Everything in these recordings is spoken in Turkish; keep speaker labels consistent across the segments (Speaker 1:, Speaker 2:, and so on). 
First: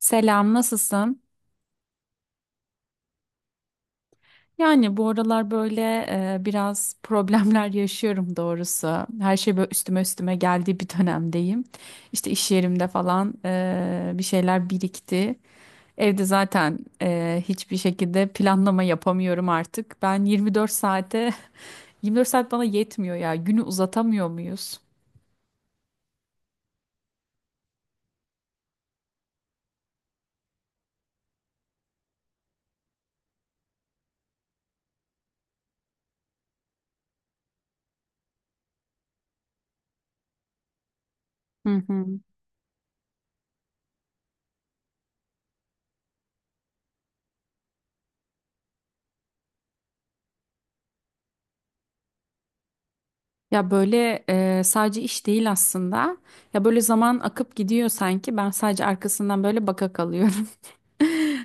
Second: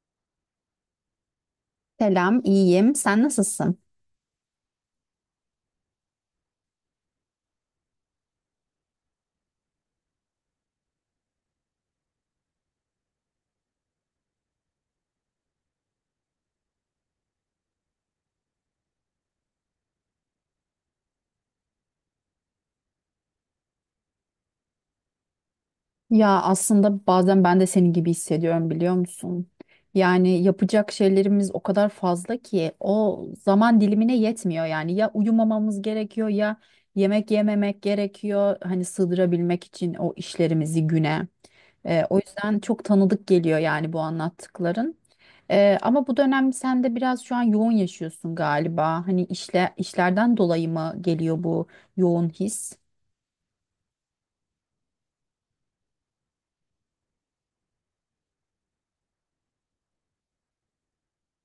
Speaker 1: Selam, nasılsın?
Speaker 2: Selam, iyiyim. Sen nasılsın?
Speaker 1: Yani bu aralar böyle biraz problemler yaşıyorum doğrusu. Her şey böyle üstüme üstüme geldiği bir dönemdeyim. İşte iş yerimde falan bir şeyler birikti. Evde zaten hiçbir şekilde planlama yapamıyorum artık. Ben 24 saate, 24 saat bana yetmiyor ya. Günü uzatamıyor muyuz?
Speaker 2: Ya aslında bazen ben de senin gibi hissediyorum, biliyor musun? Yani yapacak şeylerimiz o kadar fazla ki o zaman dilimine yetmiyor yani. Ya uyumamamız gerekiyor ya yemek yememek gerekiyor. Hani sığdırabilmek için o işlerimizi güne.
Speaker 1: Hı
Speaker 2: O
Speaker 1: hı.
Speaker 2: yüzden çok tanıdık geliyor yani bu anlattıkların. Ama bu dönem sen de biraz şu an yoğun yaşıyorsun galiba. Hani işle, işlerden dolayı mı geliyor bu yoğun his?
Speaker 1: Ya böyle sadece iş değil aslında. Ya böyle zaman akıp gidiyor sanki. Ben sadece arkasından böyle baka kalıyorum.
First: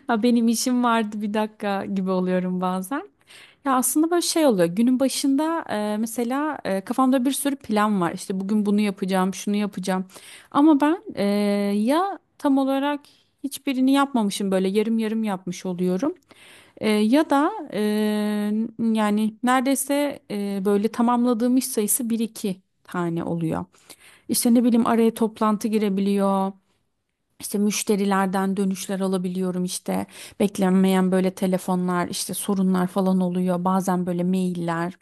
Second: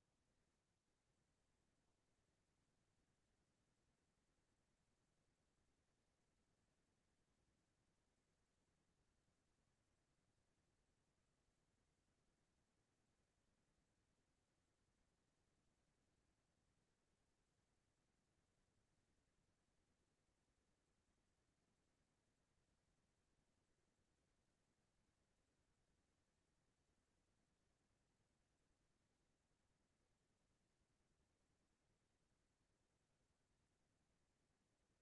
Speaker 1: Ha, benim işim vardı bir dakika gibi oluyorum bazen. Ya aslında böyle şey oluyor. Günün başında mesela kafamda bir sürü plan var. İşte bugün bunu yapacağım, şunu yapacağım. Ama ya tam olarak hiçbirini yapmamışım böyle yarım yarım yapmış oluyorum. E, ya da e, yani neredeyse böyle tamamladığım iş sayısı bir iki tane oluyor. İşte ne bileyim araya toplantı girebiliyor. İşte müşterilerden dönüşler alabiliyorum, işte beklenmeyen böyle telefonlar, işte sorunlar falan oluyor bazen, böyle mailler.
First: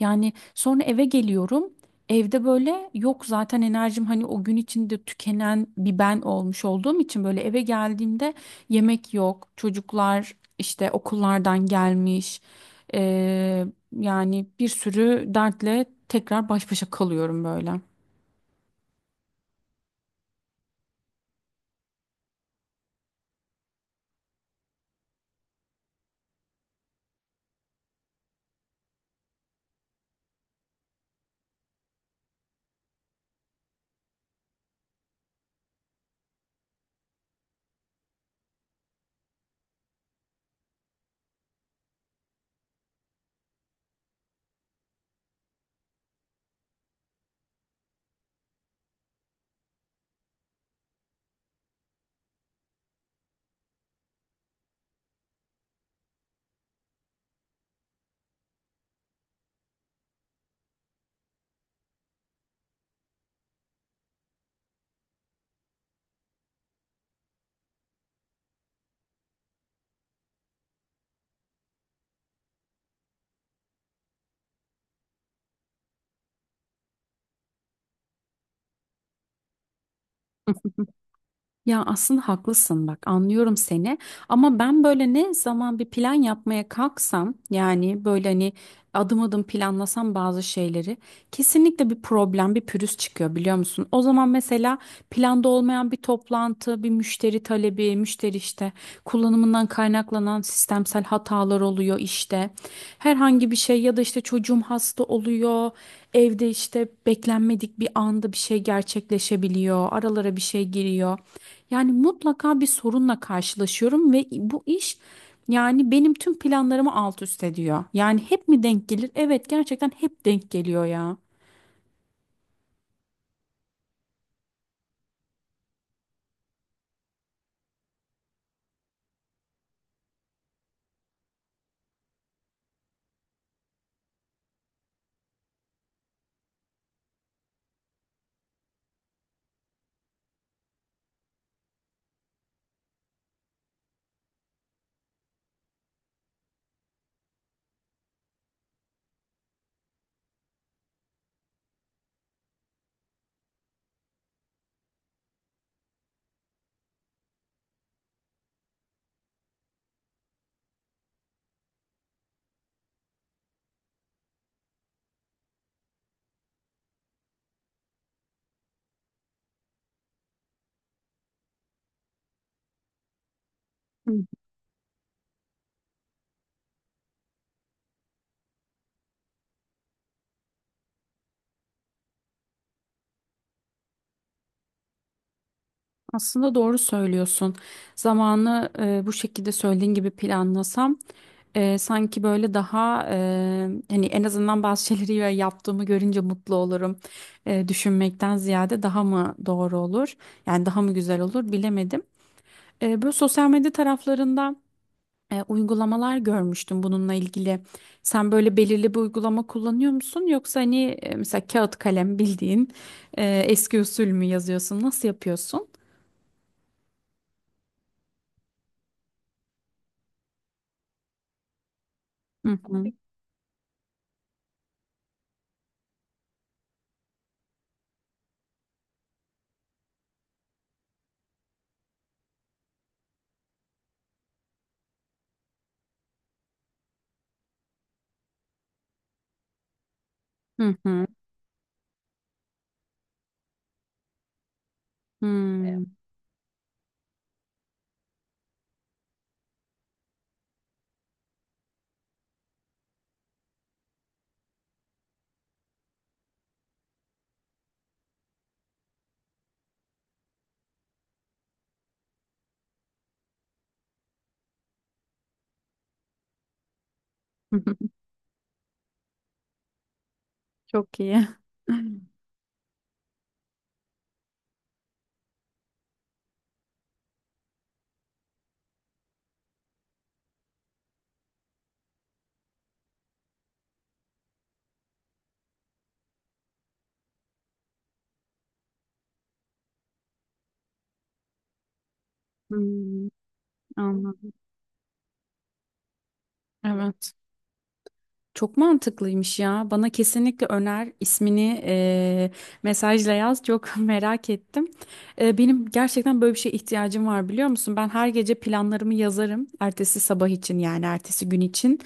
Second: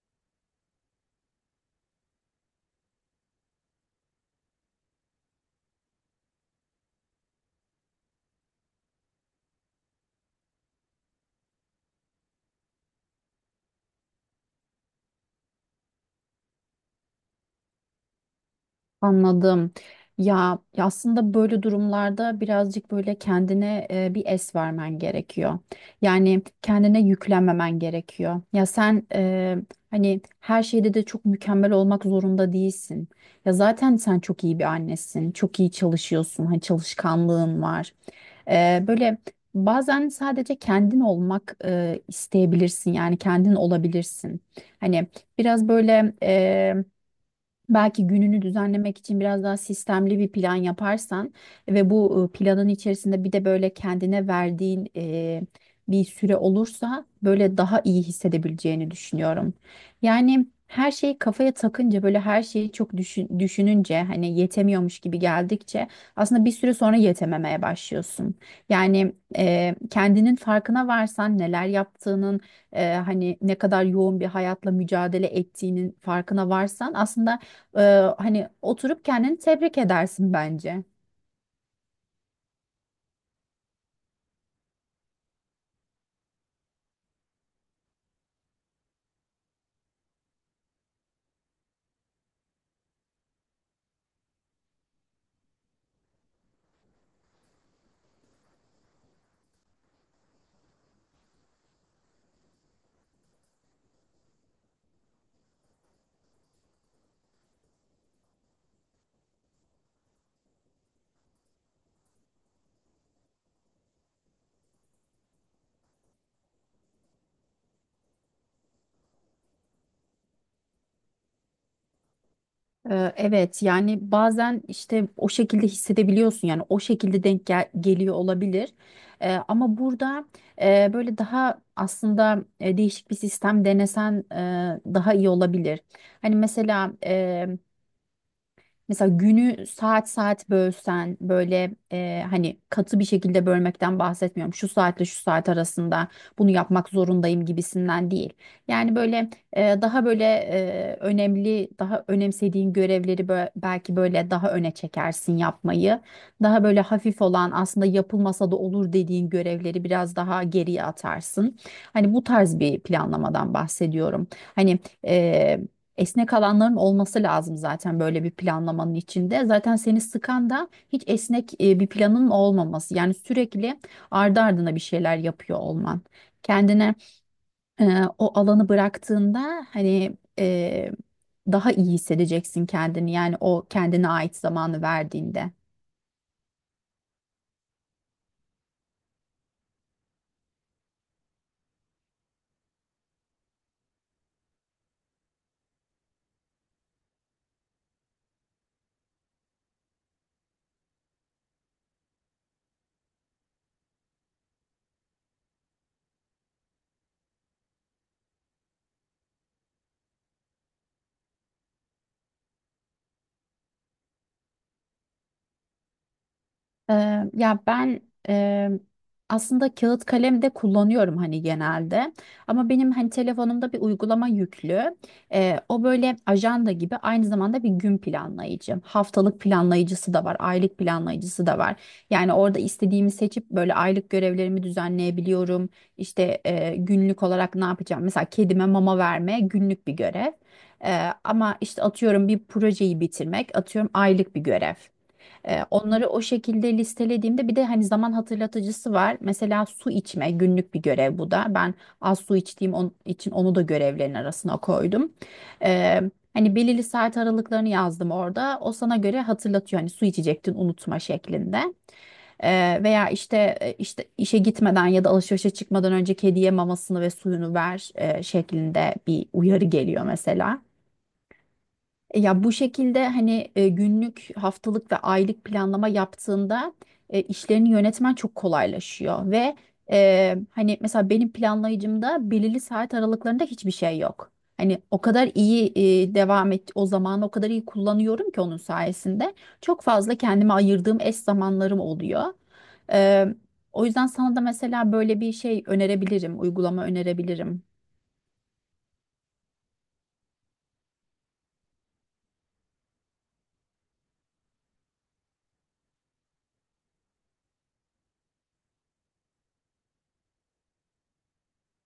Speaker 1: Yani sonra eve geliyorum, evde böyle yok zaten enerjim, hani o gün içinde tükenen bir ben olmuş olduğum için böyle eve geldiğimde yemek yok, çocuklar işte okullardan gelmiş. Ee, Yani bir sürü dertle tekrar baş başa kalıyorum böyle.
Speaker 2: Anladım. Ya aslında böyle durumlarda birazcık böyle kendine bir es vermen gerekiyor. Yani kendine yüklenmemen gerekiyor. Ya sen hani her şeyde de çok mükemmel olmak zorunda değilsin. Ya zaten sen çok iyi bir annesin. Çok iyi çalışıyorsun. Hani çalışkanlığın var. Böyle bazen sadece kendin olmak isteyebilirsin. Yani kendin olabilirsin. Hani biraz böyle belki gününü düzenlemek için biraz daha sistemli bir plan yaparsan ve bu planın içerisinde bir de böyle kendine verdiğin bir süre olursa böyle daha iyi hissedebileceğini düşünüyorum. Yani her şeyi kafaya takınca böyle her şeyi çok düşününce hani yetemiyormuş gibi geldikçe aslında bir süre sonra yetememeye başlıyorsun. Yani kendinin farkına varsan neler yaptığının, hani ne kadar yoğun bir hayatla mücadele ettiğinin farkına varsan aslında, ee, hani oturup kendini tebrik edersin bence.
Speaker 1: Ya aslında haklısın, bak anlıyorum seni ama ben böyle ne zaman bir plan yapmaya kalksam, yani böyle hani adım adım planlasam bazı şeyleri, kesinlikle bir problem, bir pürüz çıkıyor biliyor musun? O zaman mesela planda olmayan bir toplantı, bir müşteri talebi, müşteri işte kullanımından kaynaklanan sistemsel hatalar oluyor işte. Herhangi bir şey ya da işte çocuğum hasta oluyor. Evde işte beklenmedik bir anda bir şey gerçekleşebiliyor. Aralara bir şey giriyor. Yani mutlaka bir sorunla karşılaşıyorum ve bu iş yani benim tüm planlarımı alt üst ediyor. Yani hep mi denk gelir? Evet, gerçekten hep denk geliyor ya.
Speaker 2: Evet, yani bazen işte o şekilde hissedebiliyorsun, yani o şekilde geliyor olabilir. Ama burada böyle daha aslında değişik bir sistem denesen daha iyi olabilir. Hani mesela, mesela günü saat saat bölsen böyle, hani katı bir şekilde bölmekten bahsetmiyorum. Şu saatle şu saat arasında bunu yapmak zorundayım gibisinden değil. Yani böyle daha böyle önemli, daha önemsediğin görevleri belki böyle daha öne çekersin yapmayı. Daha böyle hafif olan, aslında yapılmasa da olur dediğin görevleri biraz daha geriye atarsın. Hani bu tarz bir planlamadan bahsediyorum. Hani esnek alanların olması lazım zaten böyle bir planlamanın içinde. Zaten seni sıkan da hiç esnek bir planın olmaması. Yani sürekli
Speaker 1: Hı.
Speaker 2: ardı ardına bir şeyler yapıyor olman. Kendine o alanı bıraktığında hani daha iyi hissedeceksin kendini, yani o kendine ait zamanı verdiğinde.
Speaker 1: Aslında doğru söylüyorsun. Zamanı bu şekilde söylediğin gibi planlasam, sanki böyle hani en azından bazı şeyleri yaptığımı görünce mutlu olurum. E, düşünmekten ziyade daha mı doğru olur? Yani daha mı güzel olur bilemedim. E, böyle sosyal medya taraflarında uygulamalar görmüştüm bununla ilgili. Sen böyle belirli bir uygulama kullanıyor musun? Yoksa hani mesela kağıt kalem bildiğin eski usul mü yazıyorsun? Nasıl yapıyorsun?
Speaker 2: Ya ben eee, aslında kağıt kalem de kullanıyorum hani genelde,
Speaker 1: Hı
Speaker 2: ama
Speaker 1: hı.
Speaker 2: benim hani telefonumda bir uygulama yüklü. O böyle ajanda gibi, aynı zamanda bir gün planlayıcı, haftalık planlayıcısı da var, aylık planlayıcısı da var. Yani orada istediğimi seçip böyle aylık görevlerimi düzenleyebiliyorum. İşte günlük olarak ne yapacağım, mesela kedime mama verme günlük bir görev.
Speaker 1: Hı hı.
Speaker 2: Ama işte atıyorum bir projeyi bitirmek atıyorum aylık bir görev.
Speaker 1: Hmm.
Speaker 2: Onları o şekilde listelediğimde bir de hani zaman hatırlatıcısı var. Mesela su içme günlük bir görev bu da. Ben az su içtiğim için onu da görevlerin arasına koydum. E, Hani belirli saat aralıklarını yazdım orada. O sana göre hatırlatıyor, hani su içecektin unutma şeklinde. Veya işte işte işe gitmeden ya da alışverişe çıkmadan önce kediye mamasını ve suyunu ver şeklinde bir uyarı geliyor mesela.
Speaker 1: Çok iyi.
Speaker 2: Ya bu şekilde hani günlük, haftalık ve aylık planlama yaptığında işlerini yönetmen çok kolaylaşıyor ve hani mesela benim planlayıcımda belirli saat aralıklarında hiçbir şey yok. Hani o kadar iyi devam et, o zamanı o kadar iyi kullanıyorum ki onun sayesinde çok fazla kendime ayırdığım eş zamanlarım oluyor.
Speaker 1: Hmm,
Speaker 2: E, O yüzden
Speaker 1: anladım.
Speaker 2: sana da mesela böyle bir şey önerebilirim, uygulama
Speaker 1: Evet.
Speaker 2: önerebilirim.
Speaker 1: Çok mantıklıymış ya. Bana kesinlikle öner ismini, mesajla yaz. Çok merak ettim. E, benim gerçekten böyle bir şeye ihtiyacım var biliyor musun? Ben her gece planlarımı yazarım. Ertesi sabah için, yani ertesi gün için.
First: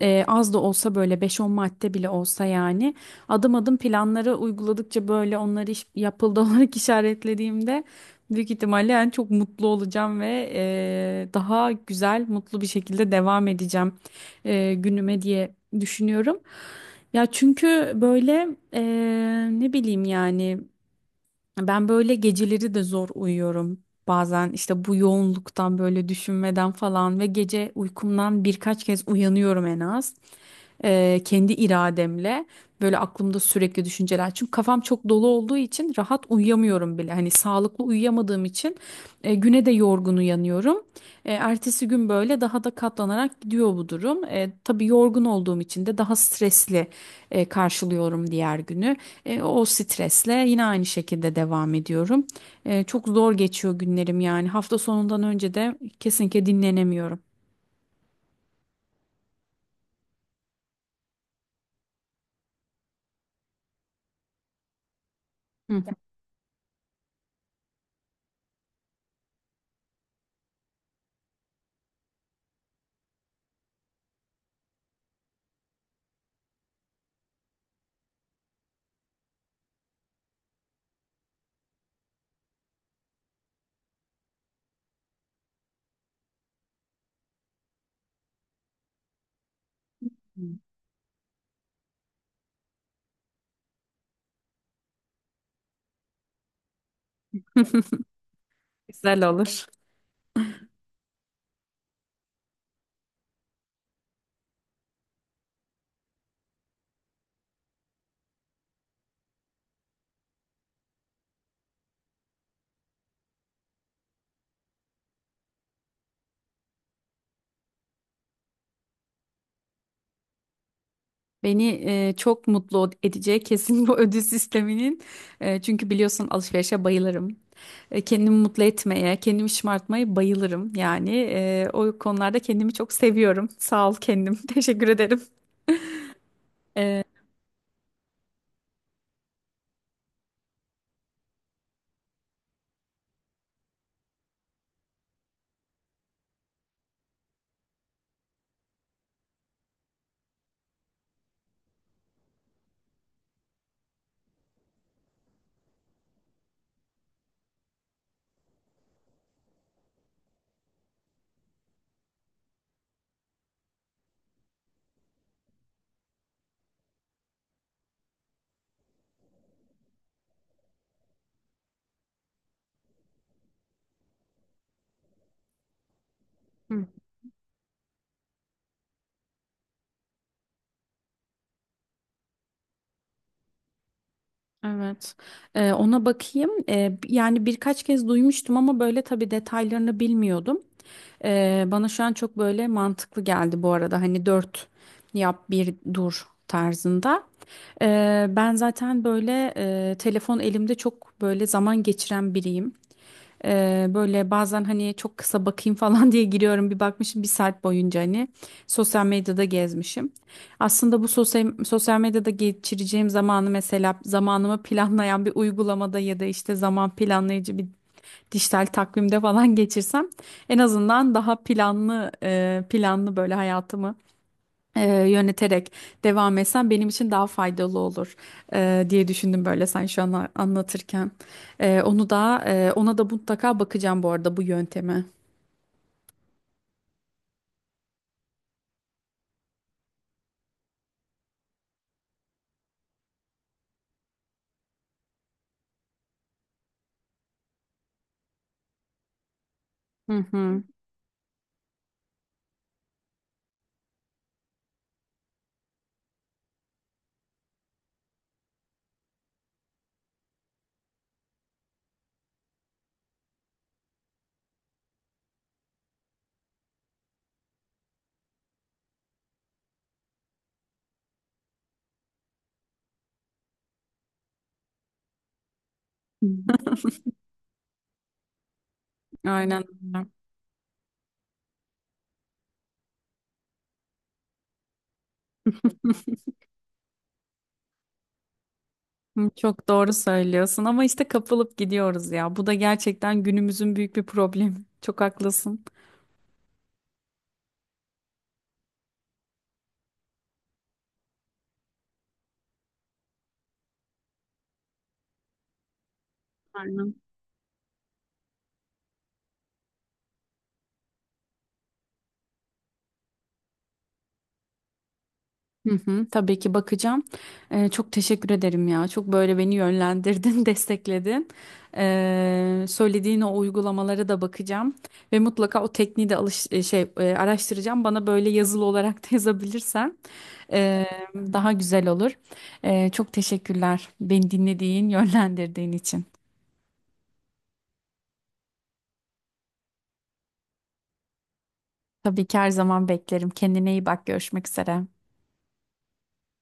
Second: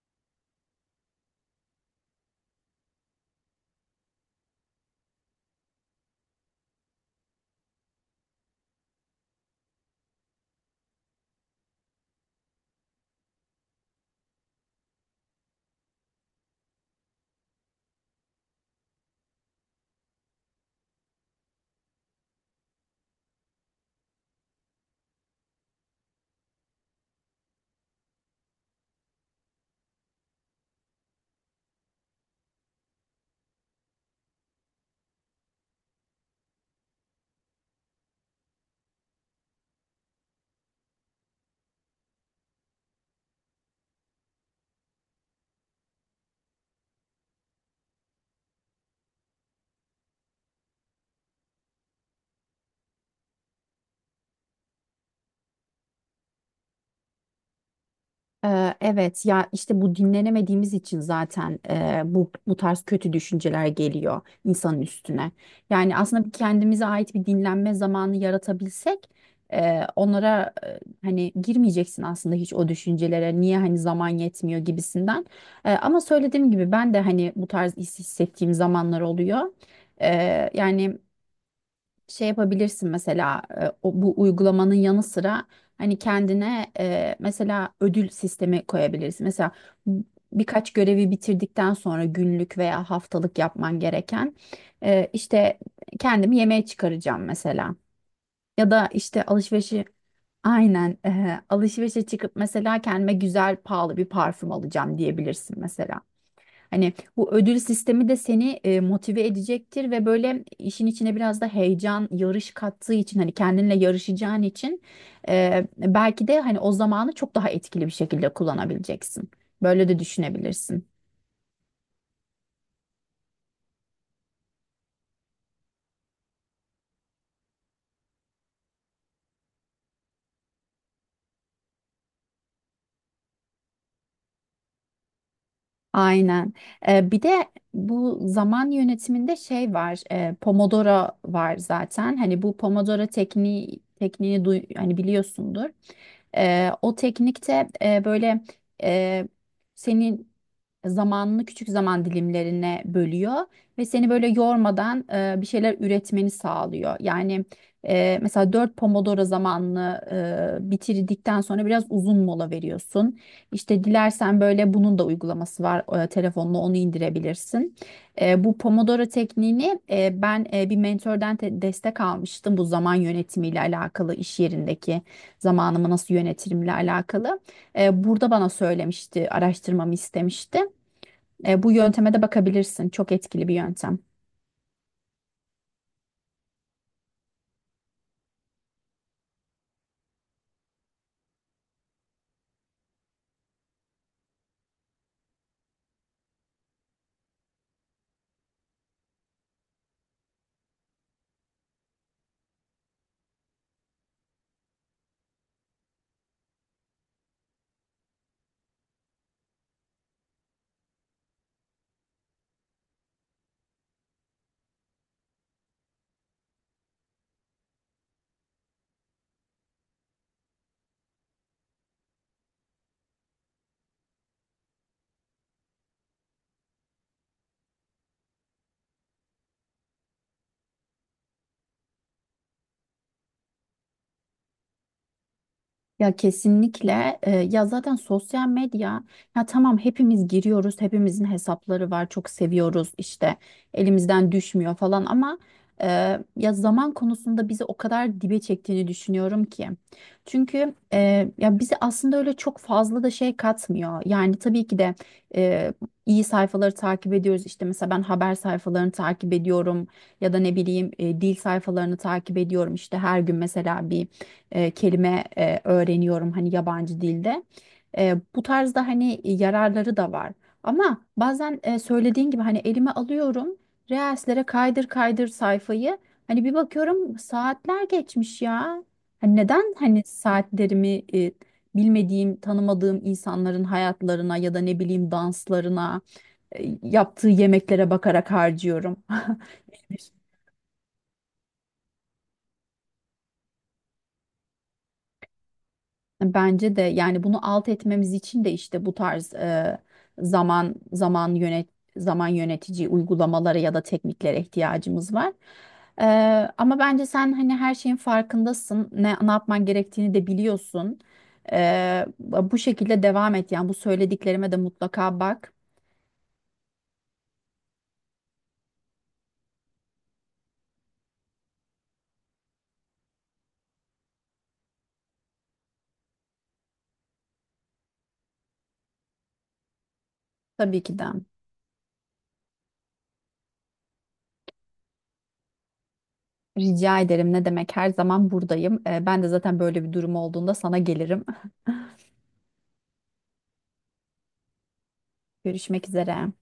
Speaker 1: Az da olsa böyle beş on madde bile olsa, yani adım adım planları uyguladıkça böyle onları yapıldı olarak işaretlediğimde büyük ihtimalle yani çok mutlu olacağım ve daha güzel, mutlu bir şekilde devam edeceğim günüme diye düşünüyorum. Ya çünkü böyle eee, ne bileyim yani, ben böyle geceleri de zor uyuyorum. Bazen işte bu yoğunluktan böyle düşünmeden falan ve gece uykumdan birkaç kez uyanıyorum en az. Kendi irademle böyle aklımda sürekli düşünceler. Çünkü kafam çok dolu olduğu için rahat uyuyamıyorum bile. Hani sağlıklı uyuyamadığım için güne de yorgun uyanıyorum. Ertesi gün böyle daha da katlanarak gidiyor bu durum. E, tabii yorgun olduğum için de daha stresli karşılıyorum diğer günü. E, o stresle yine aynı şekilde devam ediyorum. E, çok zor geçiyor günlerim yani. Hafta sonundan önce de kesinlikle dinlenemiyorum.
Speaker 2: Evet ya, işte bu dinlenemediğimiz için zaten bu tarz kötü düşünceler geliyor insanın üstüne.
Speaker 1: Hı.
Speaker 2: Yani aslında bir kendimize ait bir dinlenme zamanı yaratabilsek onlara, hani girmeyeceksin aslında hiç o düşüncelere, niye hani zaman yetmiyor gibisinden. Ama söylediğim gibi ben de hani bu tarz hissettiğim zamanlar oluyor. Yani şey yapabilirsin mesela, bu uygulamanın yanı sıra hani kendine mesela ödül sistemi koyabilirsin. Mesela b- birkaç görevi bitirdikten sonra günlük veya haftalık yapman gereken, işte kendimi yemeğe çıkaracağım mesela. Ya da
Speaker 1: Güzel
Speaker 2: işte
Speaker 1: olur.
Speaker 2: aynen, alışverişe çıkıp mesela kendime güzel pahalı bir parfüm alacağım diyebilirsin mesela. Hani bu ödül sistemi de seni motive edecektir ve böyle işin içine biraz da heyecan, yarış kattığı için, hani kendinle yarışacağın için belki de hani o zamanı çok daha etkili bir şekilde kullanabileceksin. Böyle de düşünebilirsin.
Speaker 1: Beni çok mutlu edecek kesin bu ödül sisteminin. E, çünkü biliyorsun alışverişe bayılırım. E, kendimi mutlu etmeye, kendimi şımartmaya bayılırım. Yani o konularda kendimi çok seviyorum. Sağ ol kendim. Teşekkür ederim.
Speaker 2: Aynen.
Speaker 1: E,
Speaker 2: Bir de bu zaman yönetiminde şey var, Pomodoro var zaten. Hani bu Pomodoro tekniğini duy, hani biliyorsundur. O teknikte böyle e, senin zamanını küçük zaman dilimlerine bölüyor ve seni böyle yormadan bir şeyler üretmeni sağlıyor. Yani mesela 4 Pomodoro zamanını bitirdikten sonra biraz uzun mola veriyorsun. İşte dilersen böyle bunun da uygulaması var. Telefonla onu indirebilirsin. Bu Pomodoro tekniğini, ben bir mentordan destek almıştım. Bu zaman yönetimiyle alakalı, iş yerindeki zamanımı nasıl yönetirimle alakalı. Burada bana söylemişti, araştırmamı istemişti. Bu yönteme de bakabilirsin. Çok etkili bir yöntem.
Speaker 1: Evet. Ona bakayım. Yani birkaç kez duymuştum ama böyle tabii detaylarını bilmiyordum. Bana şu an çok böyle mantıklı geldi bu arada. Hani dört yap bir dur tarzında. Ben zaten böyle telefon elimde çok böyle zaman geçiren biriyim. Böyle bazen hani çok kısa bakayım falan diye giriyorum, bir bakmışım bir saat boyunca hani sosyal medyada gezmişim. Aslında bu sosyal medyada geçireceğim zamanı, mesela zamanımı planlayan bir uygulamada ya da işte zaman planlayıcı bir dijital takvimde falan geçirsem en azından daha planlı, böyle hayatımı yöneterek devam etsem benim için daha faydalı olur diye düşündüm böyle sen şu an anlatırken. Ona da mutlaka bakacağım bu arada, bu yönteme.
Speaker 2: Ya kesinlikle. Ya zaten sosyal medya, ya tamam hepimiz giriyoruz, hepimizin hesapları var, çok seviyoruz işte, elimizden düşmüyor falan, ama e, ya zaman konusunda bizi o kadar dibe çektiğini düşünüyorum ki,
Speaker 1: Hı hı.
Speaker 2: çünkü ya bize aslında öyle çok fazla da şey katmıyor. Yani tabii ki de e, iyi sayfaları takip ediyoruz, işte mesela ben haber sayfalarını takip ediyorum, ya da ne bileyim dil sayfalarını takip ediyorum, işte her gün mesela bir kelime öğreniyorum hani yabancı dilde. Bu tarzda hani yararları da var. Ama bazen söylediğin gibi hani elime alıyorum Reels'lere, kaydır kaydır sayfayı. Hani bir bakıyorum saatler geçmiş ya. Hani
Speaker 1: Aynen
Speaker 2: neden hani
Speaker 1: öyle.
Speaker 2: saatlerimi bilmediğim, tanımadığım insanların hayatlarına ya da ne bileyim danslarına, yaptığı yemeklere bakarak harcıyorum.
Speaker 1: Hı, çok doğru söylüyorsun ama işte kapılıp gidiyoruz ya. Bu da gerçekten günümüzün büyük bir problemi. Çok haklısın.
Speaker 2: Bence de. Yani bunu alt etmemiz için de işte bu tarz zaman zaman yönet zaman yönetici uygulamalara ya da tekniklere ihtiyacımız var. E, Ama bence sen hani her şeyin farkındasın, ne yapman gerektiğini de biliyorsun. Bu şekilde devam et, yani bu söylediklerime de mutlaka bak.
Speaker 1: Hı hı, tabii ki bakacağım. Çok teşekkür ederim ya. Çok böyle beni yönlendirdin, destekledin. Söylediğin o uygulamalara da bakacağım ve mutlaka o tekniği de alış e, şey e, araştıracağım. Bana böyle yazılı olarak da yazabilirsen
Speaker 2: Tabii
Speaker 1: e,
Speaker 2: ki de.
Speaker 1: daha güzel olur. E, çok teşekkürler beni dinlediğin, yönlendirdiğin için.
Speaker 2: Rica ederim, ne demek, her zaman buradayım. Ben de zaten böyle bir durum olduğunda sana gelirim.
Speaker 1: Tabii ki her zaman beklerim. Kendine iyi bak. Görüşmek üzere.
Speaker 2: Görüşmek üzere.